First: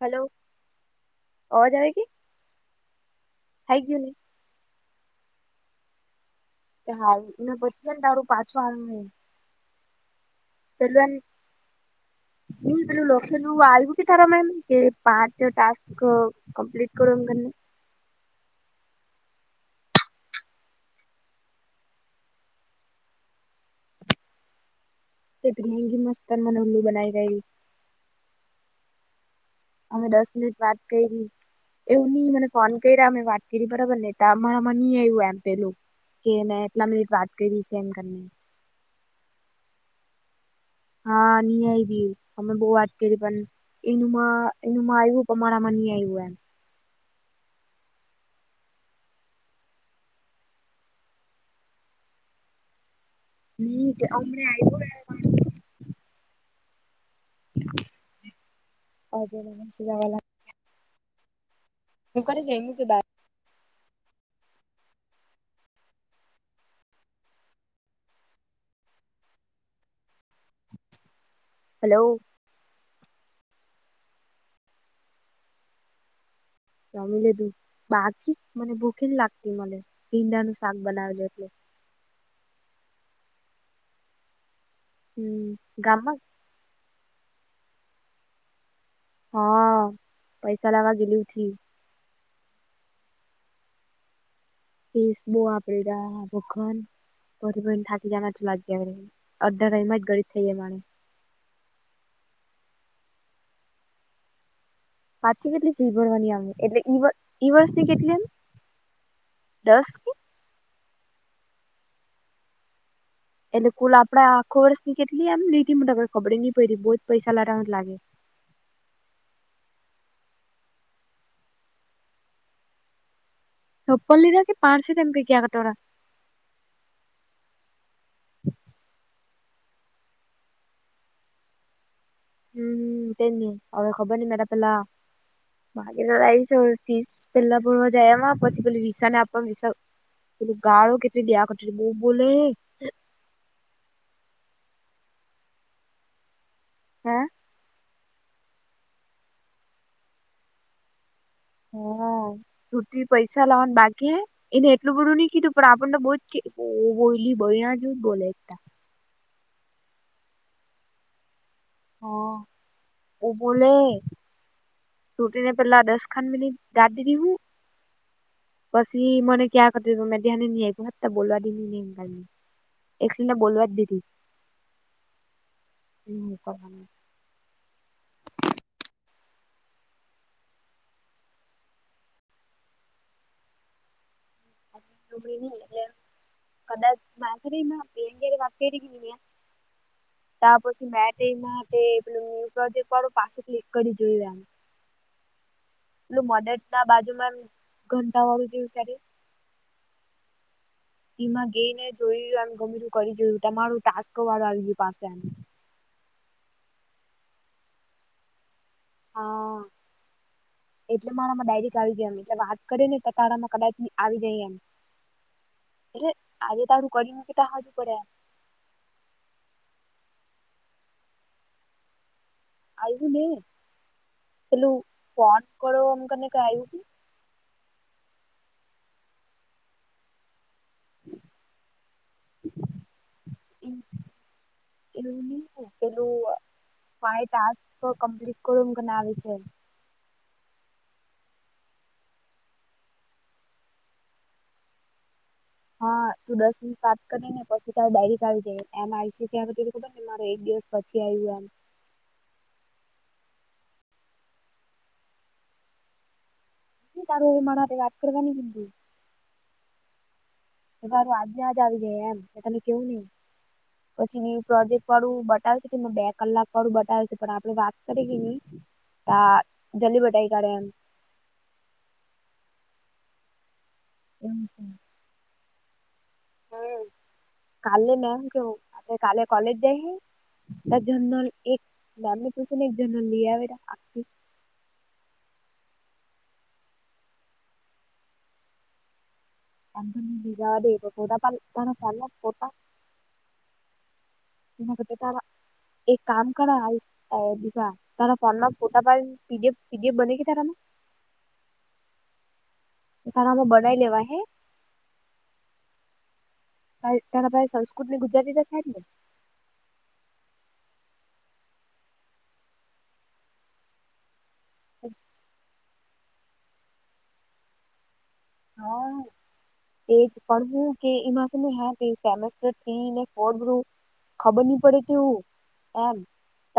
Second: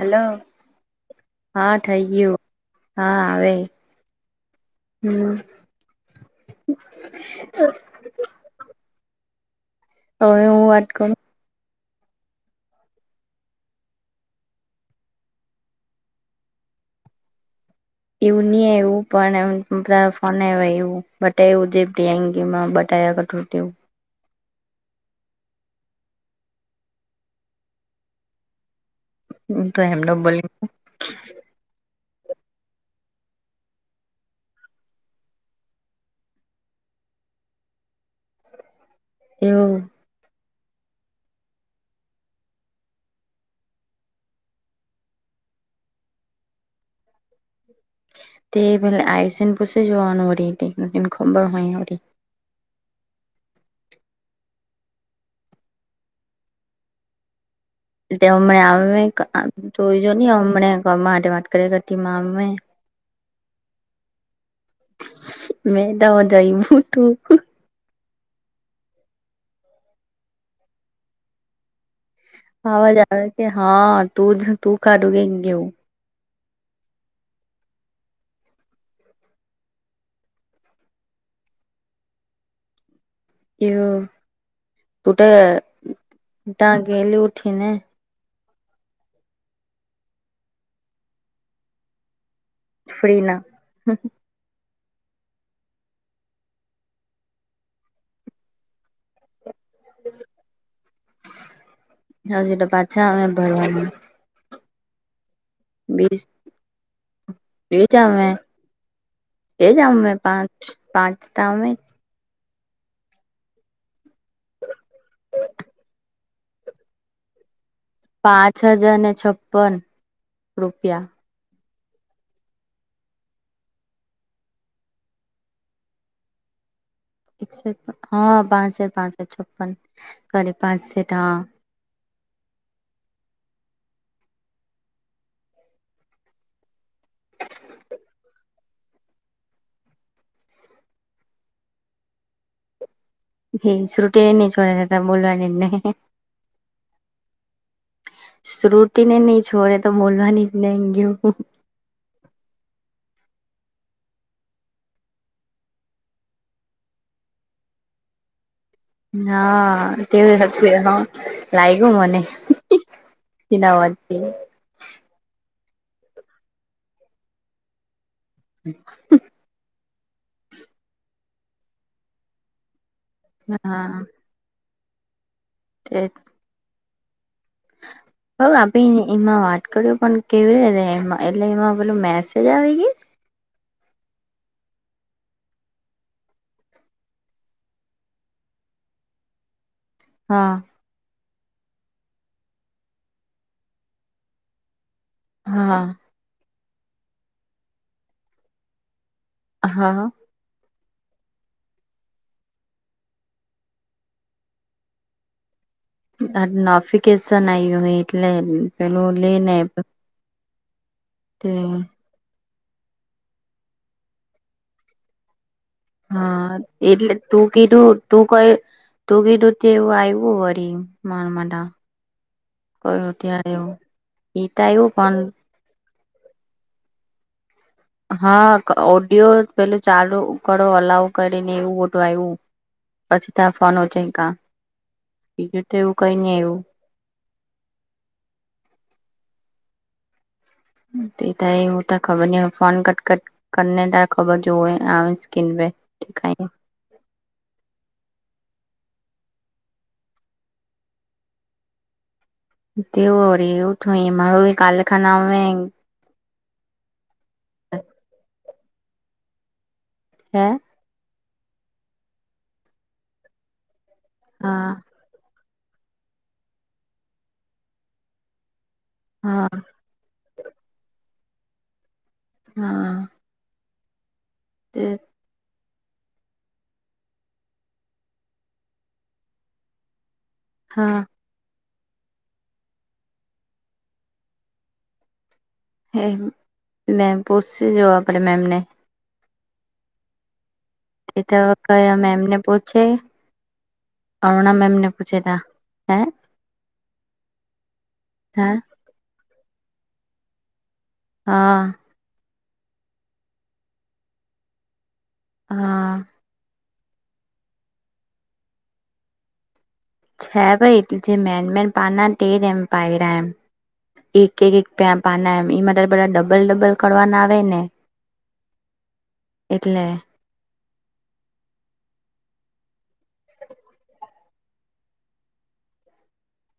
Hello, હા થઈ ગયું, હા આવે. હે ગી [unintelligible] હમ. હાલ એ પછીને તારું પાછું હાલ. તો તેલવાન હ પેલું લોખલું આવવું ક થાર એમ કે પાંચ ટાસ્ક કમ્પ્લીટ કર એવું નહી એવું પણ એ ફોન એવું બટવું જેમાં બટા તેઓ તેત મંગી મસ્તર મનલ્લુ બનાઈ રહી. તેવું તો અમે એમનો દસ બોલ મિનિટ વાત કરી. એવું નહી મને ફોન કર્યા મેં વાત કરી બરાબર ને અમાં નઈ એવું એમ પેલું. કે મેં એટલા મિનિટ વાત કરી સ એમની. એવું? હા નહી આય બી અમે બહ વાત કરી પણ એનું મા એનું મા આવવું પણમારા મની આયવું એમ. તે પે આયુ છેને પૂછી જોવાનું વરી ખબર હોયરી. ન હમને આવી ગયો. હમ [inaudible] એટ હમને આમે જોઈજો આવેલા નહી અમને માટે વાત કર કરતી માં હું કરે અમે જયમુ કે બા મેં ત હ જઈમું તું. હલો. અવાજ આવે કે હા તું જ તું કાઢું કે કેવું. જમી લેધું બાકી મને ભૂખી લાગતી મને ભીંડા નું શાક બનાવેલ એટલે હું તો હમ ગામમાં ત્યા ગેલી ઉઠીને હા પૈસા લાગ ગેલી ઉઠી ફ્રી ના ફસ બો આપડા બ પ થાકી જ તો લાગ અડધા ટાઈ માં જ ગડી થઈ જાય માણે હા જેટ પાછા આવે એમ ભરવાનું પાછી કેટલી ફી બીસ ભરવાની આવી એટલે ઈ વર્ષની કેટલી એમ એ દસ જામ કે મે પાંચતા આવે જ એટલે કુલ આપડે આખો વર્ષ ની કેટલી એમ લીધી માઈ ખબરે નઈ પ બહુ જ પૈસા લાવવા લાગે પાંચ હજાર ને છપ્પન રૂપિયા છોપલલીરા કે પાારસી તમ કે કિયા કટડા એકસઠ હા પાંચસઠ પાંસઠ છપ્પન સોરી પાંચ સેઠ હા હમ તે ન હવે ખબર ન મરા પેલા ભકી જ આવીશ હો પીસ પેલા ભરવા જાય એમાં પછી પે વિસા નાને આપવા વિ પે ગાળો કેટલી દ્યા કર બહુ બોલે હ શુટિ અનીજ હોય હતા બોવાની નહી હં શ્રુટી ને નહી છોને તો બોલવાની જ ન ગયું હ શ્રુતિ પૈસા લાવન બાકી હે એને એટલું બધું નહી કીધું પણ આપણને બહુ જ [unintelligible] બોલી બૈરા જેવું જ બોલે ના કેવું [unintelligible] લાયૌગું મને હા ઓ [unintelligible] બોલે એના અવાજતી તૂટીને પેલા દસ ખાંડ મિનિટ દાદી [unintelligible] હું પછી મને ક્યાં કરતી પ મે ધ્યાનેની હ તો બોલવા દે હીનેમ ગને એકલી ને બોલવા જ હા દીધી તે હ હલ આપે એ એમાં વાત કર્યું પણ કેવી રીતે એમાં એટલે એમાં પેલું મેસેજ આવી ગઈ ન એટલે કદાચ માધરી માં આપ અંગ વાત કરી. હા ત્યાાર પછી મેમાં પેલ ન્યુ પ્રોજેક્ટ વાળો પાછું ક્લિક કરી જોયું એમ હા. પલું મડટ ના બાજુમાં એમ ઘંટા વાળું જેયું સેતે હા હા. ટીમાં ગઈને જોય એમ ગમે તું કરી જોયું તમારું ટાસ્ક વાળું આવી ગયું પાસેમ. નોફિકેશન આ હોય એટલે પેલું લે નને હા એટલે મારામાં ડાયરીક આવી ગાયમ એટલે વાત કરી ને તારામાં કદાચ આવી જાય એમ એટલે હા આજે તારું એટલે કરીને તું કેતા હાજુ પડે કીધું તું કઈ ડૂગી ડૂતી એવું આવ્યું હોરી મારમટ કર આવ્યું ને ત્યારે એ તાયું પણ કોળો અમ કને ક આયવું તું. હા ક ઓડિયો પેલું ચાલુ કડો અલાવ કરીને એવું ઓટું આયવું પછી ત્યા ફોનો ઊંચયકા બીજું તો એવું કઈ નઈ આયવું હા એ ટાસ્ક કમ્પ્લીટ કરો કરનાવે છે. એટ એવું ત ખબર ન હો ફોન કટટ કરને ત ખબર જો આવસ હા તું દસ મિનિટ વાત. કરી ને પછી ડાયરેક આવી જાય એમ આવીશ ત્યાં ખબરને મારો એક દિવસ પછી આવ્યું એમ. તેવું વરી એવું થું મારું એ કાલખાના આવે તારું એ મારા હાતે વાત કરવાની હ્યાં ર [unintelligible] આજને જ આવી જાય એમ તને કેવું નહી પછી ન્યૂ હા પ્રોજેક્ટ વાળું બ તાર સુધી મા બે કલાક વાડું બતાવે છે પણ આપડે વાત કરીએ કે નહી તા હા જલ્દી બતાવી તારે એમ. હા. [unintelligible] એ હમ્મ કાલે મેમ કેવ આપે કાલે કોલેજ જઈએ. ને હા જનરલ એક મેમને પૂછી ને એક જર્નલ લોઈ આવે આખી હે મેમ પોછશે જ આપણે મેમને જાવા દે એત એ ત કયા મેમ ને પૂછે અરુણા મેમને પૂછે તા હ્યાં કરા આય અ બીજા તારા હે ફોનમાં ફોટા પા પી ડી એફ બને કે તારામાં? હ. તારામાં બનાઈ લેવા હૈ. હા. ભ તને ભાઈ સંસ્કૃત ને ગુજરાતી તો થાય જ ને.? છે ભાઈ એટલ જે મેન મેન પાના જ એમ પાયરા એમ. એક એક એક પ્યાં પાના એમ માં તારે બધા ડબલ ડબલ કરવાના આવે ને. હા એટલે તેજ. પું કે એે. [inaudible] ખબર નહી પડે તેવું એમ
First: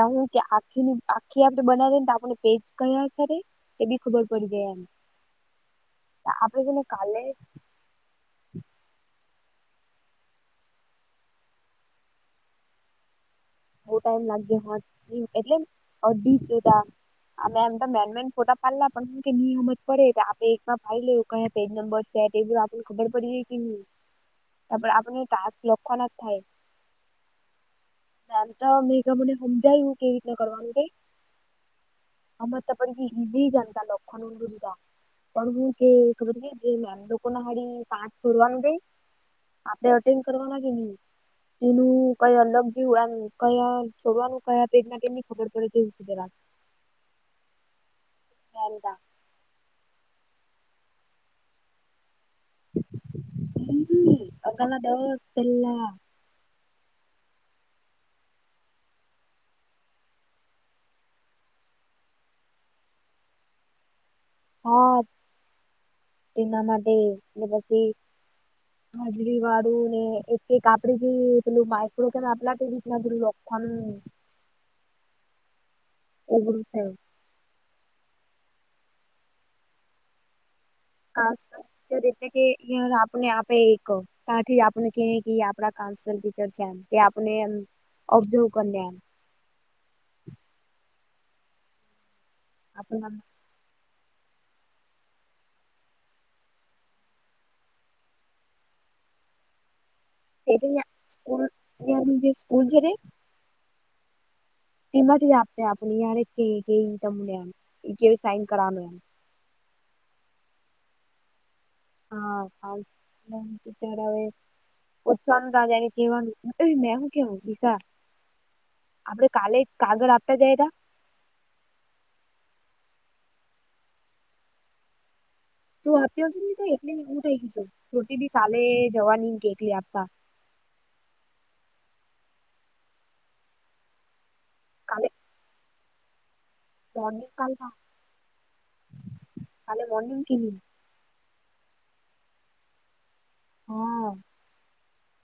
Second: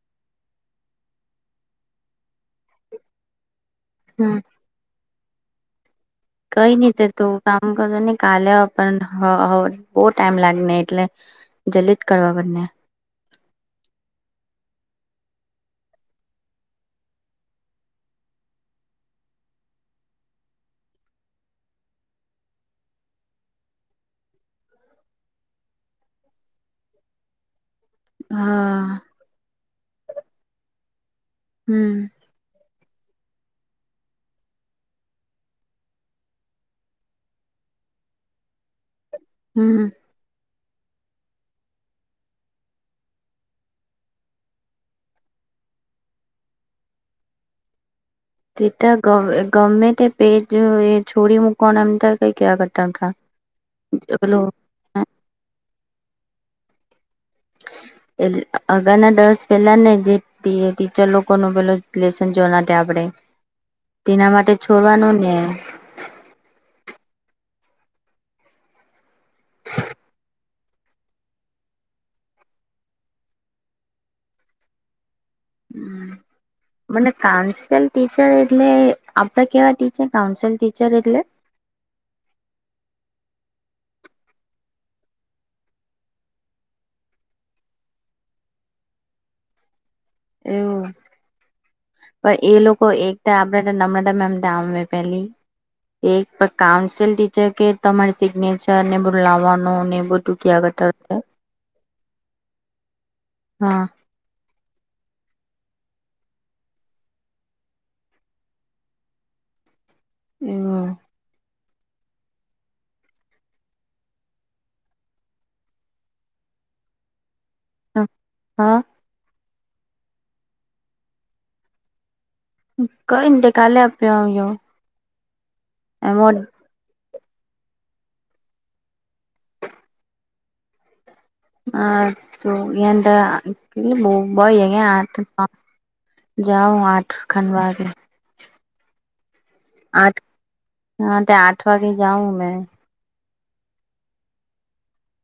હ કે આખીની આખી આપડે બનાવીને આપણે પેજ કયા કરે. એ બી ખબર હમ પડી જાય આમ. કઈ નહતે કાલે તું કામ કરજો નને કાલે પણ બહુ ટાઈમ લાગને એટલે. જલિત કરવા બંને. બ ટાઈમ લાગ્યો એટલેી જોતા. આમે એમ તો મેન મેન ફોટા પાડલા પણ નિયામત પડે આપે એક ભાઈ લેવ. કયા પેજ નંબર છે તે આપડ ખબ પડી જાય કે નહી. ત આપ ટક લક્ષણ થાય. ના તો હા મેં મને સમજાયું કેવી રીતના કરવાનું કે? હમ. હમેત પણડ જઈ જાતા લખન દુરરા. [inaudible] હુન કે ખબર જેમ કોના હારી પાચ ફડવાન ગઈ. હમ આપણે અટેન કરવા લગી ન એનું કઈ અલગ? મ કયા છોડવાનું કયા પેગમની ખબર પડે તેવું છે. તેતા ગમે ગમેમે તે પેજ છોરી મુકણ ત. કઈ ક્યા કરતા બલો.? હ દો. પેલા એ અગાના દસ પેલા ને જે ટીચર લોકો ન પેલો લેશન જોના આપણે તેના માટ. છોડવાનું ને. દના માટે દિવ. [inaudible] હાજરી વાળું ને એક એક આપડી જે પેલું માઇક્રો આપું. [inaudible] હમ. એગું છે. મને કાઉન્સલ ટીચર એટલે આપડા કેવા ટીચર કાઉન્સલ ટી ખાસ કરી કે આપને આપે એકહ. ત્યાંથી આપણે ટ આપ ઓબઝર્વ કરી લે. એવું પણ એ લોકો આપણ એકતા નમમામ પેલી. [inaudible] એક કાઉન્સેલ ટીચર કે તમારે સિગ્નેચર ને બુ લાવવાનું ને બ સ્કૂલ જે સ્કૂલ છે. હા. કમ આપે આપણી ય કે કે તમને એમ કેવી સાઈન કરવાનું એમ. હમમ હા ત્યારે હવે.? ઓછછ ત જાને કેવા મેમું કેમું વિશા.? હા હા. આપડે કાલે કાગળ આપતા જાય તો? કઈ નેટે કાલે આપ્યો આવજો. તું એમો આપીશું નલી હું થઈ ગી છોટી બી કાલે જવાની કેલી આપવા. હ તો એ બ બાઈ એ કાલે આ. [inaudible] જાઓ આઠ મોર્નિંગ ખન કાલ વાે. તાલે આઠ મર્નિંગ કવી?. હા તે આઠ વાગે જાઉં મેં. હા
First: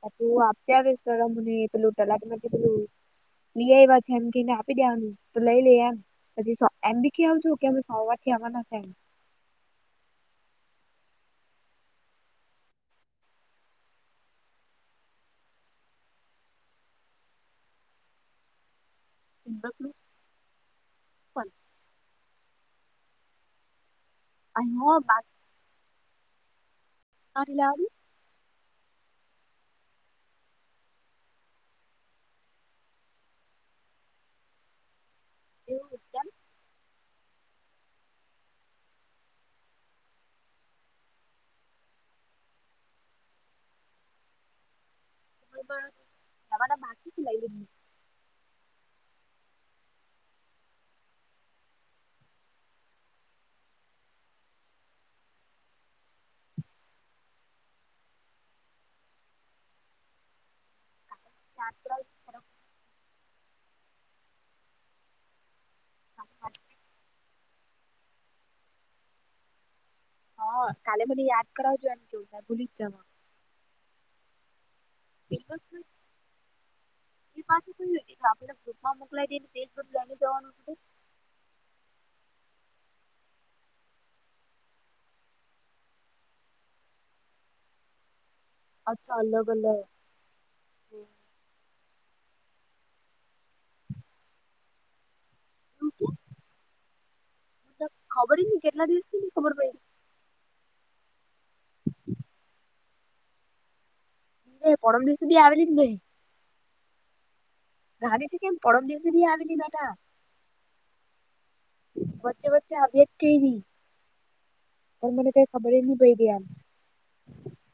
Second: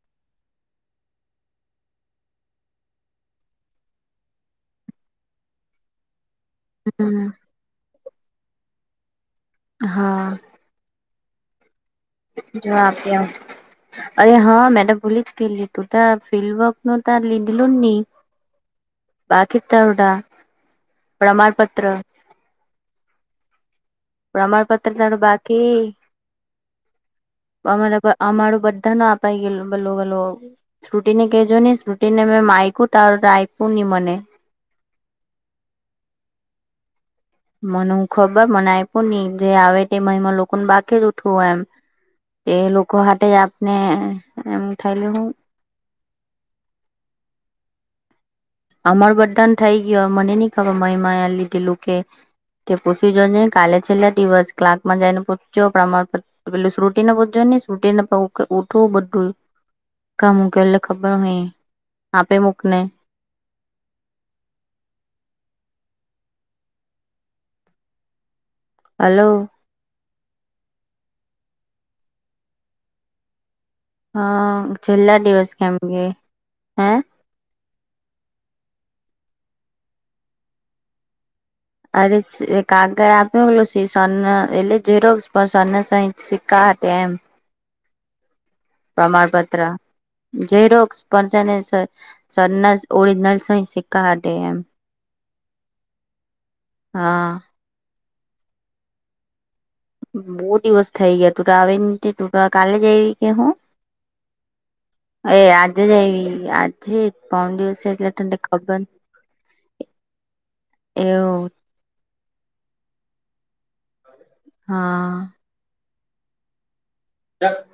[unintelligible] લઈ આવ્યા છે એમ કેય ને આપી દેવાનું તો લઈ લેય એમ પછી સો એમ બી હમ કેય આવજો કે અમે સોમવારથી આવાના છે એમ હા જવાબ કેમ અરે હા મેં તો ભૂલી જ ગેલી તું ત ફિલ્ડ વર્ક નું ત લીધલું જ ની બાકી તવડા પ્રમાણપત્ર પ્રમાણપત્ર તારું બાકી પ્રમાણ બ આ મારું બધાનું અપાઈ ગયે ભલો બલો સૃતિ ને કેજો ને સૃતિ ને મેં માયગુ તારું ત આયપુ ની મને એવુ કેમ? મને ખબર મને આપ્યું નહી જે આવે તે મહિમા લોકોને બાકી જ ઉઠવું એમ એ લોકો હાતે આપને એમ થાયલુ હું એમા જવાના બાકી શે લઈ લને અમાર બધાન થઈ ગયો મને ની ખબર મહિમા એ લીધેલું કે તે પૂછી જોને કાલે છેલ્લા દિવસ ક્લાકમાં જઈ ને પૂછજો પ્રમાણ પ પેલે શ્રૃટીને પુસજો ની સૃતિને ઓઠવું બધું કા મૂકેલું ખબર નઈ આપી મૂક ને હા હલોલ હા કાલે મને યાદ કરાવજો એમ કેમ મેં ભૂલી જવા હ છેલ્લા દિવસ કેમ કે હે એ પાછ કો આપડે ગ્રુપમાં મોકલા દઈ જ બધું લઈને જવાનું અરે કાગળ આપ્યોલો સ સો એટલે રો પણ સને સ સિક્કા એમ અચ્છા અલગ પ્રમાણપત્ર અલગ. ઝેરોક્ષ પણ શે ને છ સરનાસ ઓરિજનલ સઇ સીકા હાથે એમ હા ત ખબર જ ની કેટલા દિવસ ખબર પડી બહુ દિવસ થઇ ગયા તું તો આવી તું તો કાલે જ આવી કે હું પડી એ પરમ દિવસે બી એ આવેલી આજે જ નહી. આજે પાણ દિવસ ગાંધી છે કેમ પરમ દિવસે ભી આવેલી બેટા એવું વચ્ચે વચ્ચે આવી જ કઈ રહી પણ મને હા કઈ ખબર નહી પડી ગમ [inaudible]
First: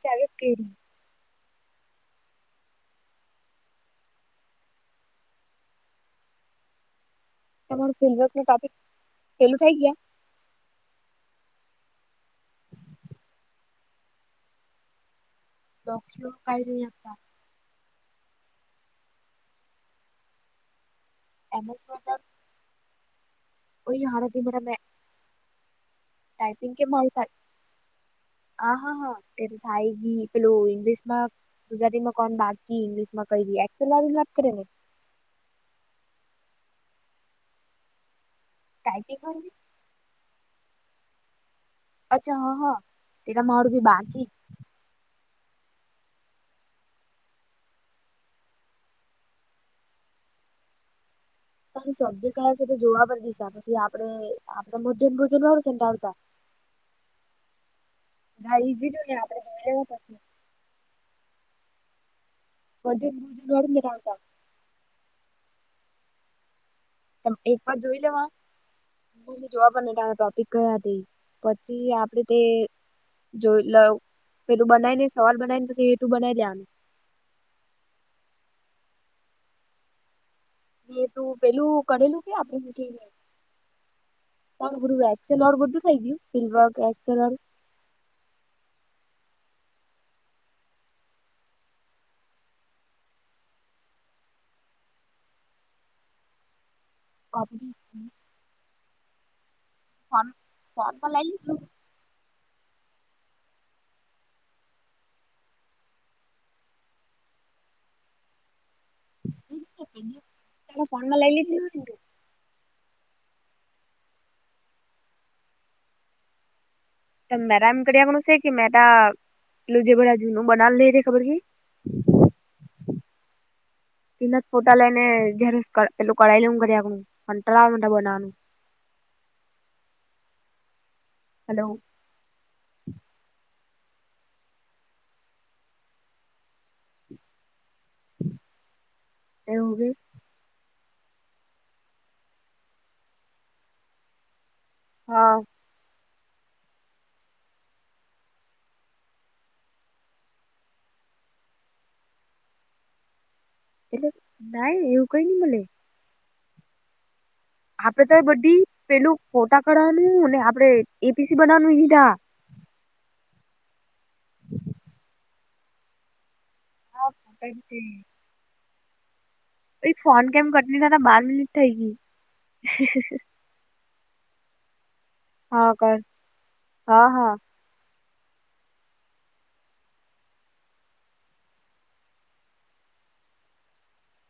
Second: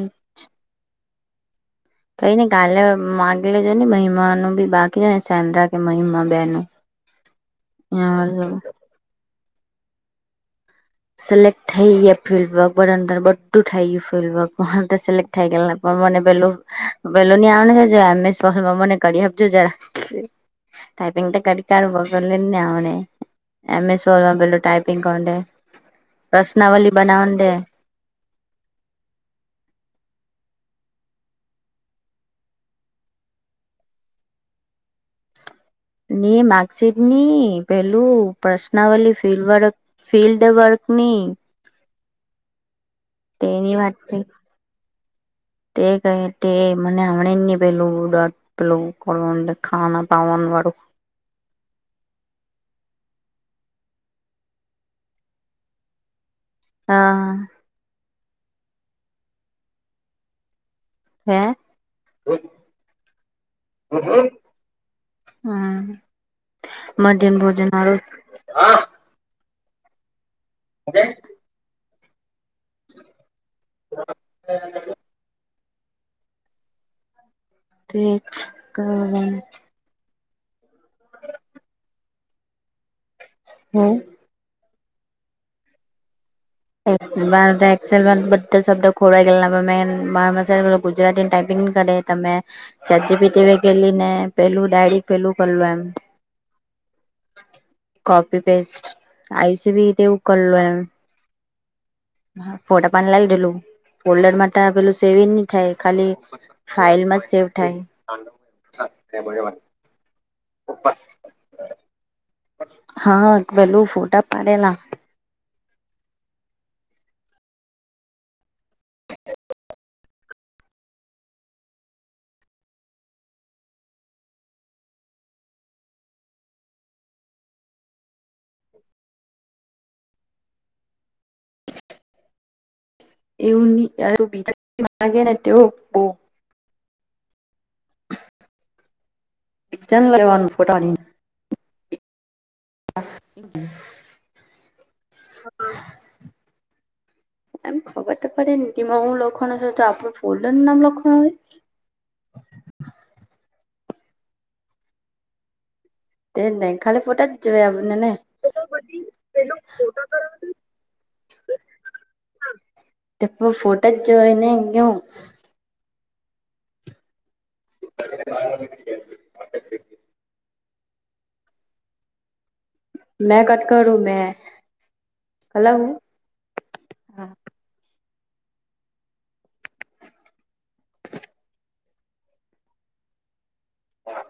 ચાલુ જ કરી કઈ નને કાલે માગે લ જો ને મહિમાનું બી બાકી જો ને સેન્રા કે મહિમા બે નું તમારું ફક ન ટોપિક પેલું થાય ગયા સિલેક્ટ થઈ ગ ફિલ્ડવર્ક બર બધું થઈ ગયું ફિલ્ડવર્કર સિલેક્ટ [unintelligible] આવ લખ્યો કાઈ નહી આપતા છે એમસમને કરી આપજો જરાક ટાઈપિંગ તો એમ એસ કડકાળ વર્ડ પગલેને આમને ઓય એમએસો હારાથી મોબાઈ મને મે ટાઈપિંગ કરું તે ટાઈપિંગ કે મળતા હા હા હા તે થાય ગી પેલુ ઈગ્લિશમાં ગુજરાતી માં કોણ બાકી ઇંગ્લિશ માં કઈ એક્સેલ વાત કરે ને ને માકસીટની પેલું પ્રશ્નાવલી ટાઈપિંગ ફિલ્લ કરી વાળ ફિલ્ડ વર્કની અચ્છા હ હ તેત મારું તેની ભી વાત થઈ બાકી તે કહે તે મને હમણે ની પેલુ ડ પેલું કોલંડ ખાના પાવાન વાળું ત શબ્દ કયા છે તો જોવા પર દસા પછી આપડે આપડ મધ્યમ ભધ વાળ સંટાડતા હા હા ઈઝી જોઈએ આપડે જોવું પ હે વધધ બધુ વરું રા આવતા હમ મધ્યન ભોજન ને જોવાને નાના ટોપિક ગયા હતી પછી આપણેે તે જો લ પે તું બનાવી લે સવાલ બનાવી ને એ તું બનાવી દે આનું તે કર એ તું પેલું ગણેેલું કે આપે સુ હમ તરું છે લોડ બધું થઈ ગયું ફિલ વર્ક એક્સેલ એ વાળું બારદ સેન બ શબ્દ ખોરા ગના મે બાર ગુજરાતીની ટાઈપિંગ કરે ત મેં ચાજી પીટી વ ગેલી ને પેલું ડાયડી પેલું કરલું એમ અ ી પેસ્ટ આયુસ બી તેવું ફન ફર બ લ હા ફોટા પાન લાવી દેલું ફલ્ડર માટે પેલું સેવિંગ નહી થાય ખાલી ફાઇલ મ જ સેવ થાય એ બ વા તારા ફોન માં લઈ લીધી હોય ને હા પેલું ફોટા પાડેલા મેરા એમ કરવાનું છે કે મેરા પલું જે ભડા જૂનું બનાવ લે રે ખબર કે તેના જ ફોટા લઈ ને જયારેલું કરાવી લે કરી આપણુંટળાવ બનાવાનું હલો [inaudible] એવની બજ લાગેને તેઓ બો હમ એ લેવાનું ફોટાની હ હા હા એમ ખબર તો પડે ને કેમાં હું લખાણ હ છ તો આપણું ફોડન નું નામ લખાણ હોય એટલે નાને એવું ક ન બોલે તે નહી ખાલી ફોટા જોયા આપણને આપડે ને તો એ બધી પેલું ફોટા કાઢવાનું ને આપડે એપીસી બનાવાનુંીધા ફોટો જ જોયને ગ હાતી મા એક ફોન કેમ કટની થ બાર મિટ થઈ ગ મેં કટ કરું મેં હા કર હા હા હા